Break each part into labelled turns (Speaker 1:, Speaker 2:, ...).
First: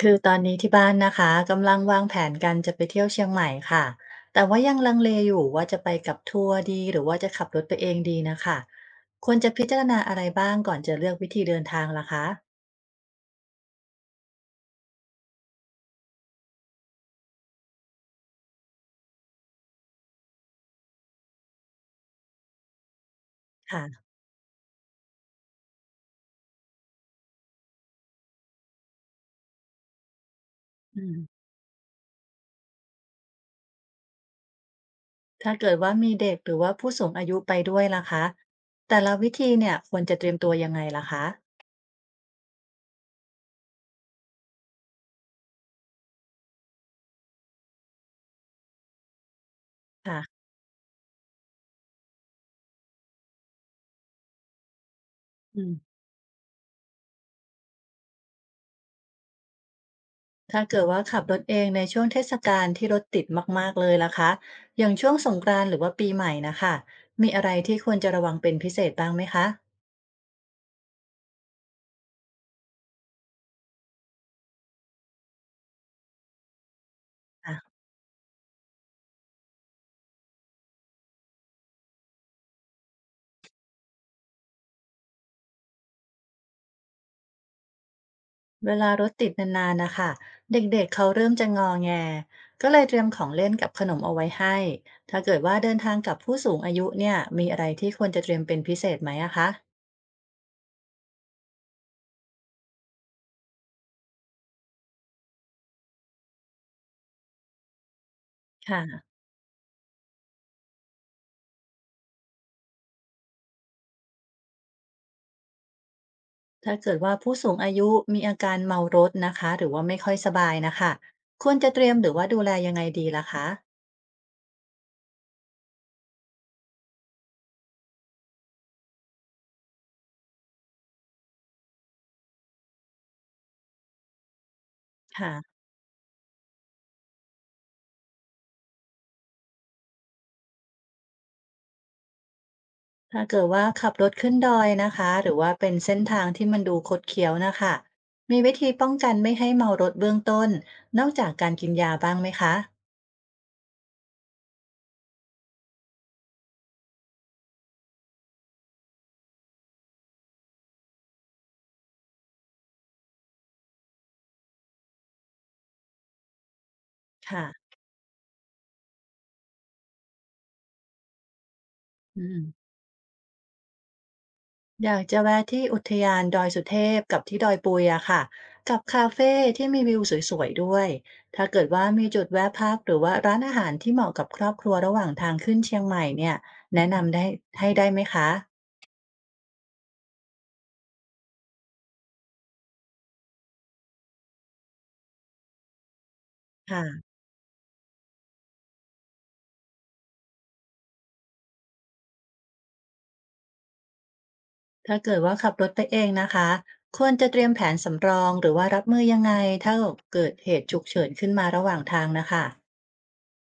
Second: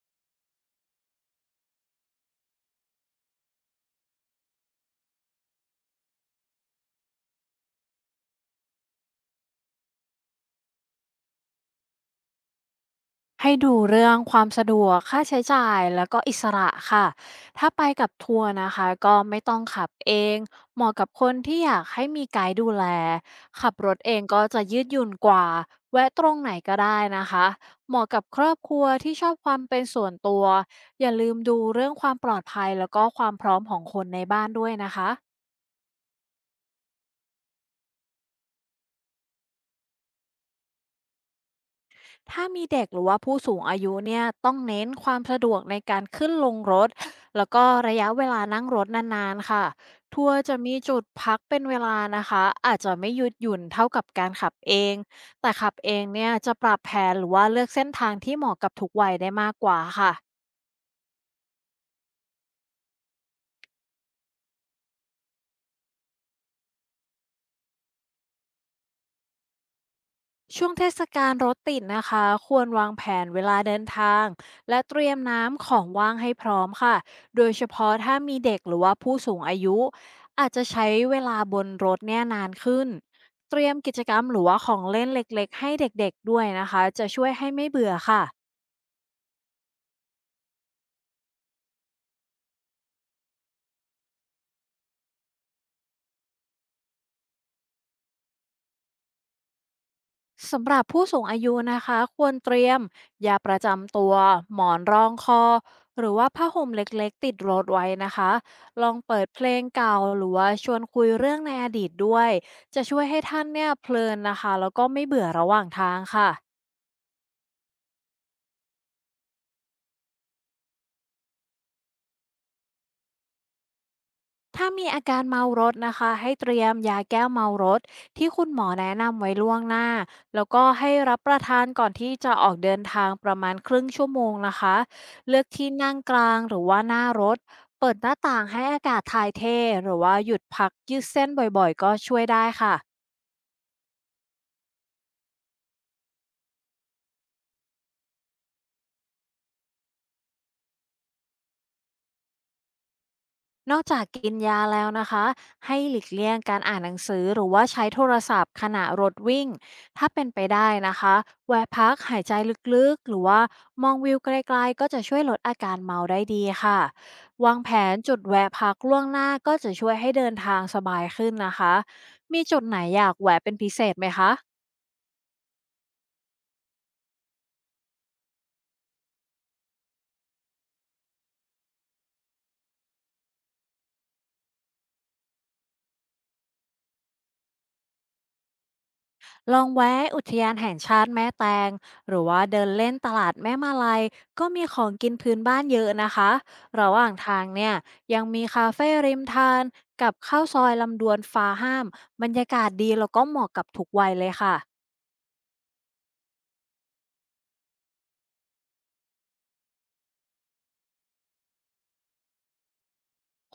Speaker 1: คือตอนนี้ที่บ้านนะคะกำลังวางแผนกันจะไปเที่ยวเชียงใหม่ค่ะแต่ว่ายังลังเลอยู่ว่าจะไปกับทัวร์ดีหรือว่าจะขับรถไปเองดีนะคะควรจะพิจารณาอะไรบ้างก่อนจะเลือกวิธีเดินทางล่ะคะ
Speaker 2: ให้ดูเรื่องความสะดวกค่าใช้จ่ายแล้วก็อิสระค่ะถ้าไปกับทัวร์นะคะก็ไม่ต้องขับเองเหมาะกับคนที่อยากให้มีไกด์ดูแลขับรถเอ
Speaker 1: ค่ะ
Speaker 2: งก็จะยืดหยุ่นกว่าแวะตรงไหนก็ได้นะคะเหมาะกับครอบครัวที่ชอบความเป็นส่วนตัว
Speaker 1: อื
Speaker 2: อย่า
Speaker 1: ม
Speaker 2: ลืมดูเรื่องความปลอดภัยแล้วก็ความพร้อมของคนในบ้านด้วยนะคะ
Speaker 1: ถ้าเกิดว่ามีเด็กหรือว่าผู้สูงอายุไปด้วยล่ะคะแต่ละวิธีเนี่ยควรจะเตรียมตัวยังไงล่ะคะ
Speaker 2: ถ้ามีเด็กหรือว่าผู้สูงอายุเนี่ยต้องเน้นความสะดวกในการขึ้นลงรถแล้วก็ระยะเวลานั่งรถนานๆค่ะทัวร์
Speaker 1: ค่ะ
Speaker 2: จะมีจุดพักเป็นเวลานะคะอาจจะไม่ยืดหยุ่นเท่ากับการขับเองแต่ขับเองเนี่ยจะปรับแผนหรือว่าเลือกเส้นทางที่เหมาะกับทุกวัยได้มากกว่าค่ะ
Speaker 1: ถ้าเกิดว่าขับรถเองในช่วงเทศกาลที่รถติดมากๆเลยล่ะคะอย่างช่วงสงกรานต์หรือว่าปีใหม่นะคะมีอะไรที่ควรจะระวังเป็นพิเศษบ้างไหมคะ
Speaker 2: ช่วงเทศกาลรถติดนะคะควรวางแผนเวลาเดินทางและเตรียมน้ำของว่างให้พร้อมค่ะโดยเฉ
Speaker 1: ค่ะ
Speaker 2: พาะถ้ามีเด็กหรือว่าผู้สูงอายุอาจจะใช้เวลาบนรถเนี่ยนานขึ้นเตรียมกิจกรรมหรือว่าของเล่นเล็กๆให้เด็กๆด้วยนะคะจะช่วยให้ไม่เบื่อค่ะ
Speaker 1: เวลารถติดนานๆนะคะ เด็กๆเขาเริ่มจะงอแง ก็เลยเตรียมของเล่นกับขนมเอาไว้ให้ถ้าเกิดว่าเดินทางกับผู้สูงอายุเนี่ยมีอะไรที่ควรจะเตรียมเป็นพิเศษไหมอะคะ
Speaker 2: สำหรับผู้สูงอายุนะคะควรเตรียมยาประจำตัวหมอนรองคอหรือว่าผ้าห่มเล็กๆติดรถไว้นะคะลอง
Speaker 1: ค่ะ
Speaker 2: เปิดเพลงเก่าหรือว่าชวนคุยเรื่องในอดีตด้วยจะช่วยให้ท่านเนี่ยเพลินนะคะแล้วก็ไม่เบื่อระหว่างทางค่ะ
Speaker 1: ถ้าเกิดว่าผู้สูงอายุมีอาการเมารถนะคะหรือว่าไม่ค่อยสบายนะคะควรจะเตรียมหรือว่าดูแลยังไงดีล่ะคะ
Speaker 2: ถ้ามีอาการเมารถนะคะให้เตรียมยาแก้วเมารถที่คุณหมอแนะนำไว้ล่วงหน้าแล้วก็ให้รับประทานก่อนที่จะออกเดินทางประมาณครึ่งชั่วโมงนะคะ
Speaker 1: ค่ะ
Speaker 2: เลือกที่นั่งกลางหรือว่าหน้ารถเปิดหน้าต่างให้อากาศถ่ายเทหรือว่าหยุดพักยืดเส้นบ่อยๆก็ช่วยได้ค่ะ
Speaker 1: ถ้าเกิดว่าขับรถขึ้นดอยนะคะหรือว่าเป็นเส้นทางที่มันดูคดเคี้ยวนะคะมีวิธีป้องกันไม่ให้เมารถเบื้องต้นนอกจากการกินยาบ้างไหมคะ
Speaker 2: นอกจากกินยาแล้วนะคะให้หลีกเลี่ยงการอ่านหนังสือหรือว่าใช้โทรศัพท์ขณะรถวิ่งถ้าเป็นไปได้นะคะแวะพักหายใจลึกๆหรือว่ามองวิวไกลๆก็จะช่วยลดอาการเมาได้ดีค่ะวางแผ
Speaker 1: ค่ะ
Speaker 2: นจุดแวะพักล่วงหน้าก็จะช่วยให้เดินทางสบายขึ้นนะคะ
Speaker 1: อืม
Speaker 2: มีจุดไหนอยากแวะเป็นพิเศษไหมคะ
Speaker 1: อยากจะแวะที่อุทยานดอยสุเทพกับที่ดอยปุยอะค่ะกับคาเฟ่ที่มีวิวสวยๆด้วยถ้าเกิดว่ามีจุดแวะพักหรือว่าร้านอาหารที่เหมาะกับครอบครัวระหว่างทางขึ้นเชียงใหม่เนี่ยแนะนำได้ให้ได้ไหมคะ
Speaker 2: ลองแวะอุทยานแห่งชาติแม่แตงหรือว่าเดินเล่นตลาดแม่มาลัยก็มีของกินพื้นบ้านเยอะนะคะระหว่า
Speaker 1: ค่ะ
Speaker 2: งทางเนี่ยยังมีคาเฟ่ริมทานกับข้าวซอยลำดวนฟ้าห้ามบรรยากาศดีแล้วก็เหมาะกับทุกวัยเลยค่ะ
Speaker 1: ถ้าเกิดว่าขับรถไปเองนะคะควรจะเตรียมแผนสำรองหรือว่ารับมือยังไงถ้าเกิดเหตุฉุกเฉินขึ้นมาระหว่างทางนะคะ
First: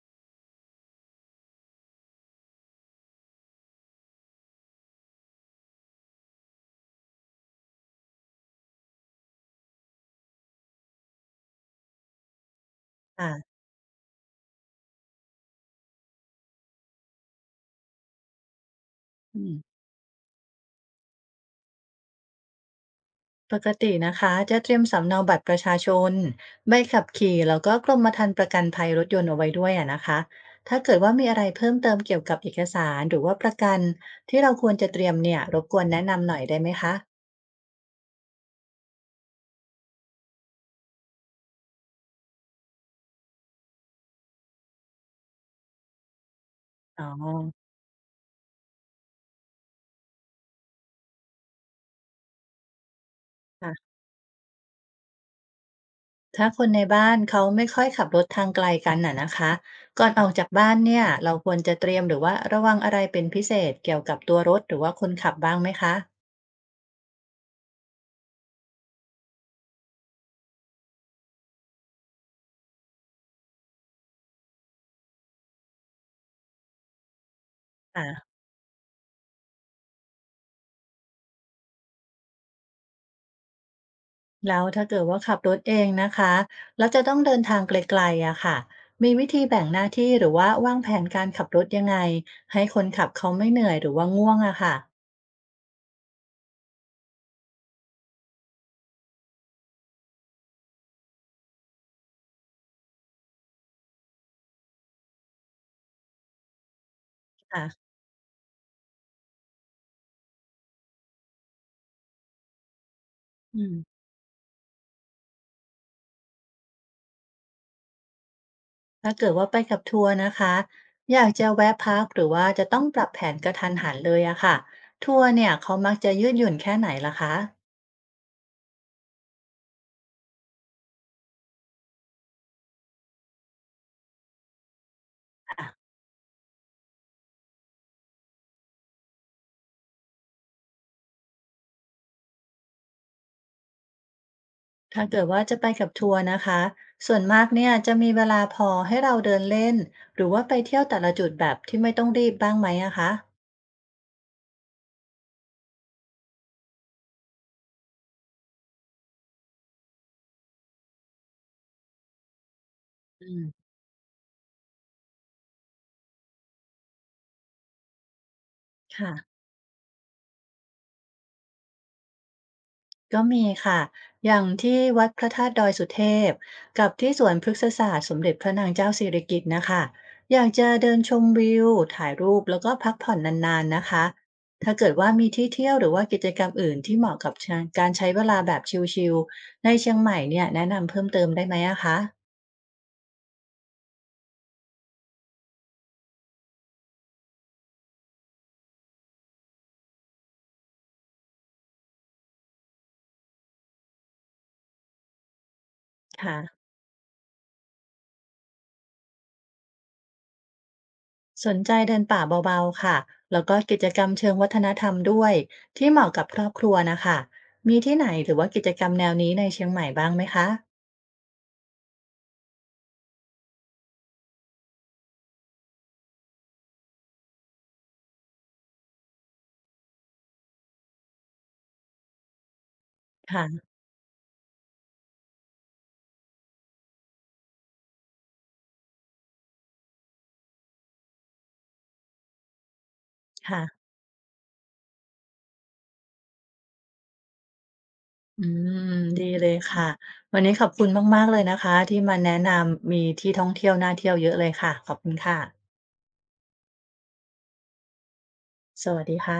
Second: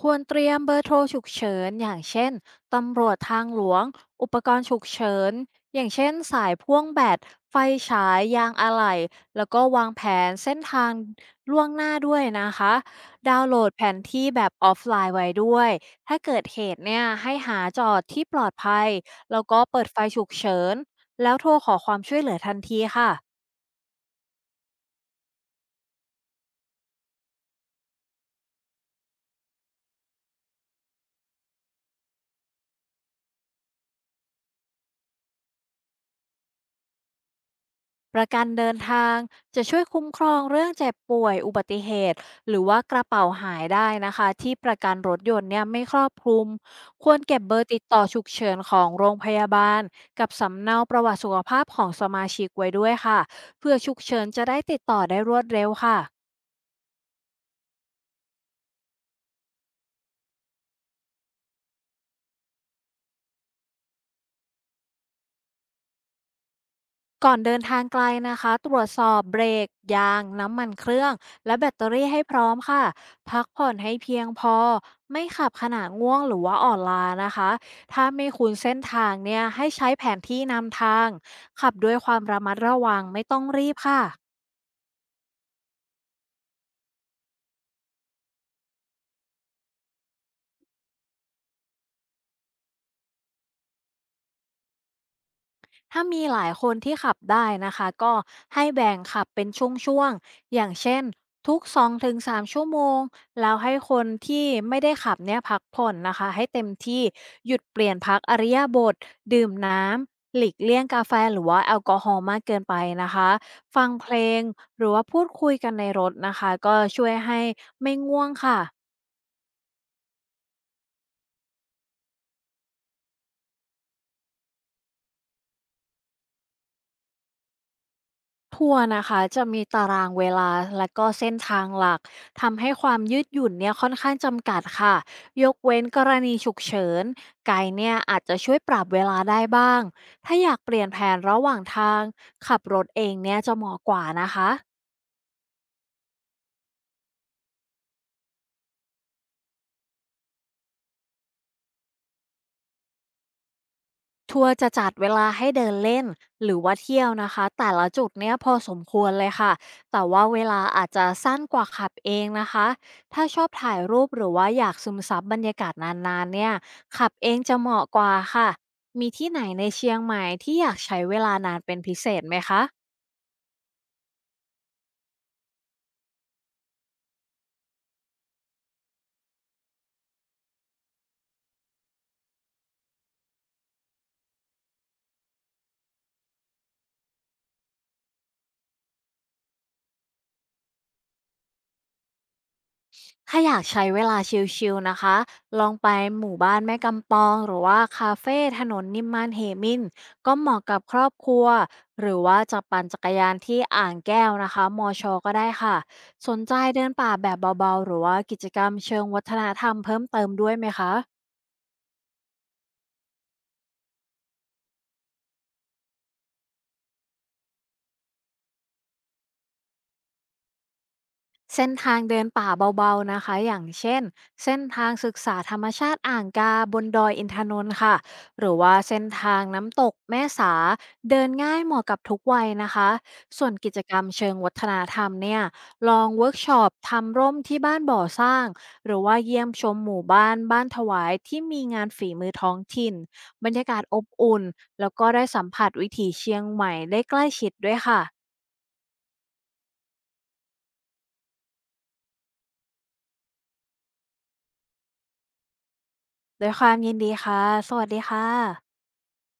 Speaker 2: ควรเตรียมเบอร์โทรฉุกเฉินอย่างเช่นตำรวจทางหลวงอุปกรณ์ฉุกเฉินอย่างเช่นสายพ่วงแบตไฟฉายยางอะไหล่แล้วก็วางแผนเส้นทางล่วงหน้าด้วยนะคะดาวน์โหล
Speaker 1: อ่ะ
Speaker 2: ดแผนที่แบบออฟไลน์ไว้ด้วยถ้าเกิดเหตุเนี่ยให้หาจอดที่ปลอดภัยแล้
Speaker 1: อื
Speaker 2: วก็
Speaker 1: ม
Speaker 2: เปิดไฟฉุกเฉินแล้วโทรขอความช่วยเหลือทันทีค่ะ
Speaker 1: ปกตินะคะจะเตรียมสำเนาบัตรประชาชนใบขับขี่แล้วก็กรมธรรม์ประกันภัยรถยนต์เอาไว้ด้วยอะนะคะถ้าเกิดว่ามีอะไรเพิ่มเติมเกี่ยวกับเอกสารหรือว่าประกันที่เราควรจะเตรียมเนี่ยรบกวนแนะนำหน่อยได้ไหมคะ
Speaker 2: ประกันเดินทางจะช่วยคุ้มครองเรื่องเจ็บป่วยอุบัติเหตุหรือว่ากระเป๋าหายได้นะคะที่ประกันรถยนต์เนี่ยไม่ครอบคลุม
Speaker 1: อ๋อ
Speaker 2: ควรเก็บเบอร์ติดต่อฉุกเฉินของโรงพยาบาลกับสำเนาประวัติสุขภาพของสมาชิกไว้ด้วยค่ะเพื่อ
Speaker 1: ค่ะ
Speaker 2: ฉุกเฉินจะได้ติดต่อได้รวดเร็วค่ะ
Speaker 1: ถ้าคนในบ้านเขาไม่ค่อยขับรถทางไกลกันน่ะนะคะก่อนออกจากบ้านเนี่ยเราควรจะเตรียมหรือว่าระวังอะไรเป็นพิเศษเกี่ยวกับตัวรถหรือว่าคนขับบ้างไหมคะ
Speaker 2: ก่อนเดินทางไกลนะคะตรวจสอบเบรกยางน้ำมันเครื่องและแบตเตอรี่ให้พร้อมค่ะพักผ่อนให้เพียงพอไม่ขับขณะง่วงหรือว่าอ่อนล้านะคะถ้าไม่
Speaker 1: ค่ะ
Speaker 2: คุ้นเส้นทางเนี่ยให้ใช้แผนที่นำทางขับด้วยความระมัดระวังไม่ต้องรีบค่ะ
Speaker 1: แล้วถ้าเกิดว่าขับรถเองนะคะแล้วจะต้องเดินทางไกลๆอะค่ะมีวิธีแบ่งหน้าที่หรือว่าวางแผนการขับรถยังไงให้คนขับเขาไม่เหนื่อยหรือว่าง่วงอะค่ะ
Speaker 2: ถ้ามีหลายคนที่ขับได้นะคะก็ให้แบ่งขับเป็นช่วงๆอย่างเช่นทุก2-3ชั่วโมงแล้วให้คนที่ไม่ได้ขับเนี่ยพักผ่อนนะคะให้เต็มที่หยุดเป
Speaker 1: ค่ะ
Speaker 2: ลี่ยนพักอริยาบทดื่มน้ำหลีกเลี่ยงกาแฟหรือว่าแอลกอฮอล์มากเกินไปนะคะ
Speaker 1: อื
Speaker 2: ฟัง
Speaker 1: ม
Speaker 2: เพลงหรือว่าพูดคุยกันในรถนะคะก็ช่วยให้ไม่ง่วงค่ะ
Speaker 1: ถ้าเกิดว่าไปกับทัวร์นะคะอยากจะแวะพักหรือว่าจะต้องปรับแผนกระทันหันเลยอะค่ะทัวร์เนี่ยเขามักจะยืดหยุ่นแค่ไหนล่ะคะ
Speaker 2: ทัวร์นะคะจะมีตารางเวลาและก็เส้นทางหลักทำให้ความยืดหยุ่นเนี่ยค่อนข้างจำกัดค่ะยก
Speaker 1: อ่ะ
Speaker 2: เว้นกรณีฉุกเฉินไกด์เนี่ยอาจจะช่วยปรับเวลาได้บ้างถ้าอยากเปลี่ยนแผนระหว่างทางขับรถเองเนี่ยจะเหมาะกว่านะคะ
Speaker 1: ถ้าเกิดว่าจะไปกับทัวร์นะคะส่วนมากเนี่ยจะมีเวลาพอให้เราเดินเล่นหรือว่าไปเที่ยวแต่ละจุดแบบที่ไม่ต้องรีบบ้างไหมอะคะ
Speaker 2: ทัวร์จะจัดเวลาให้เดินเล่นหรือว่าเที่ยวนะคะแต่ละจุดเนี้ยพอสมควรเลยค่ะแต่ว่าเวลาอาจจะสั้นกว่าขับเองนะคะถ้า
Speaker 1: อื
Speaker 2: ช
Speaker 1: ม
Speaker 2: อบถ่ายรูปหรือว่าอยากซึมซับบรรยากาศนานๆเนี่ยขับเองจะเหมาะกว่าค่ะมีที่
Speaker 1: ค่ะ
Speaker 2: ไหนในเชียงใหม่ที่อยากใช้เวลานานเป็นพิเศษไหมคะ
Speaker 1: ก็มีค่ะ อย่างที่วัดพระธาตุดอยสุเทพ กับที่สวนพฤกษศาสตร์สมเด็จพระนางเจ้าสิริกิติ์นะคะ อยากจะเดินชมวิว ถ่ายรูป แล้วก็พักผ่อนนานๆนะคะ ถ้าเกิดว่ามีที่เที่ยวหรือว่ากิจกรรมอื่นที่เหมาะกับการใช้เวลาแบบชิลๆในเชียงใหม่เนี่ยแนะนำเพิ่มเติมได้ไหมอะคะ
Speaker 2: ถ้าอยากใช้เวลาชิลๆนะคะ ลองไปหมู่บ้านแม่กำปองหรือว่าคาเฟ่ถนนนิมมานเหมินก็เหมาะกับครอบครัวหรือว่าจะปั่นจักรยานที่อ่างแก้วนะคะมอชอก็ได้ค่ะส
Speaker 1: ค่ะ
Speaker 2: นใจเดินป่าแบบเบาๆหรือว่ากิจกรรมเชิงวัฒนธรรมเพิ่มเติมด้วยไหมคะ
Speaker 1: สนใจเดินป่าเบาๆค่ะ แล้วก็กิจกรรมเชิงวัฒนธรรมด้วยที่เหมาะกับครอบครัวนะคะมีที่ไหนหรือว่ากิจกรรมแนวนี้ในเชียงใหม่บ้างไหมคะ
Speaker 2: เส้นทางเดินป่าเบาๆนะคะอย่างเช่นเส้นทางศึกษาธรรมชาติอ่างกาบนดอยอินทนนท์ค่ะหรือว่าเส้นทางน้ำตกแม่สาเดินง่ายเหมาะกับทุกวัยนะคะส่วน
Speaker 1: ค่ะ
Speaker 2: กิจกรรมเชิงวัฒนธรรมเนี่ยลองเวิร์กช็อปทำร่มที่บ้านบ่อสร้าง หรือว่าเยี่ยมชมหมู่บ้านบ้านถวายที่มีงานฝีมือท้องถิ่นบรร
Speaker 1: ค่ะ
Speaker 2: ยากาศอบอุ่นแล้วก็ได้สัมผัสวิถีเชียงใหม่ได้ใกล้ชิดด้วยค่ะ
Speaker 1: อืมดีเลยค่ะ วันนี้ขอบคุณมากๆเลยนะคะที่มาแนะนำมีที่ท่องเที่ยวน่าเที่ยวเยอะเลยค่ะ ขอบคุณค่ะ
Speaker 2: ด้วยความยินดีค่ะสวัสดีค่ะ
Speaker 1: สวัสดีค่ะ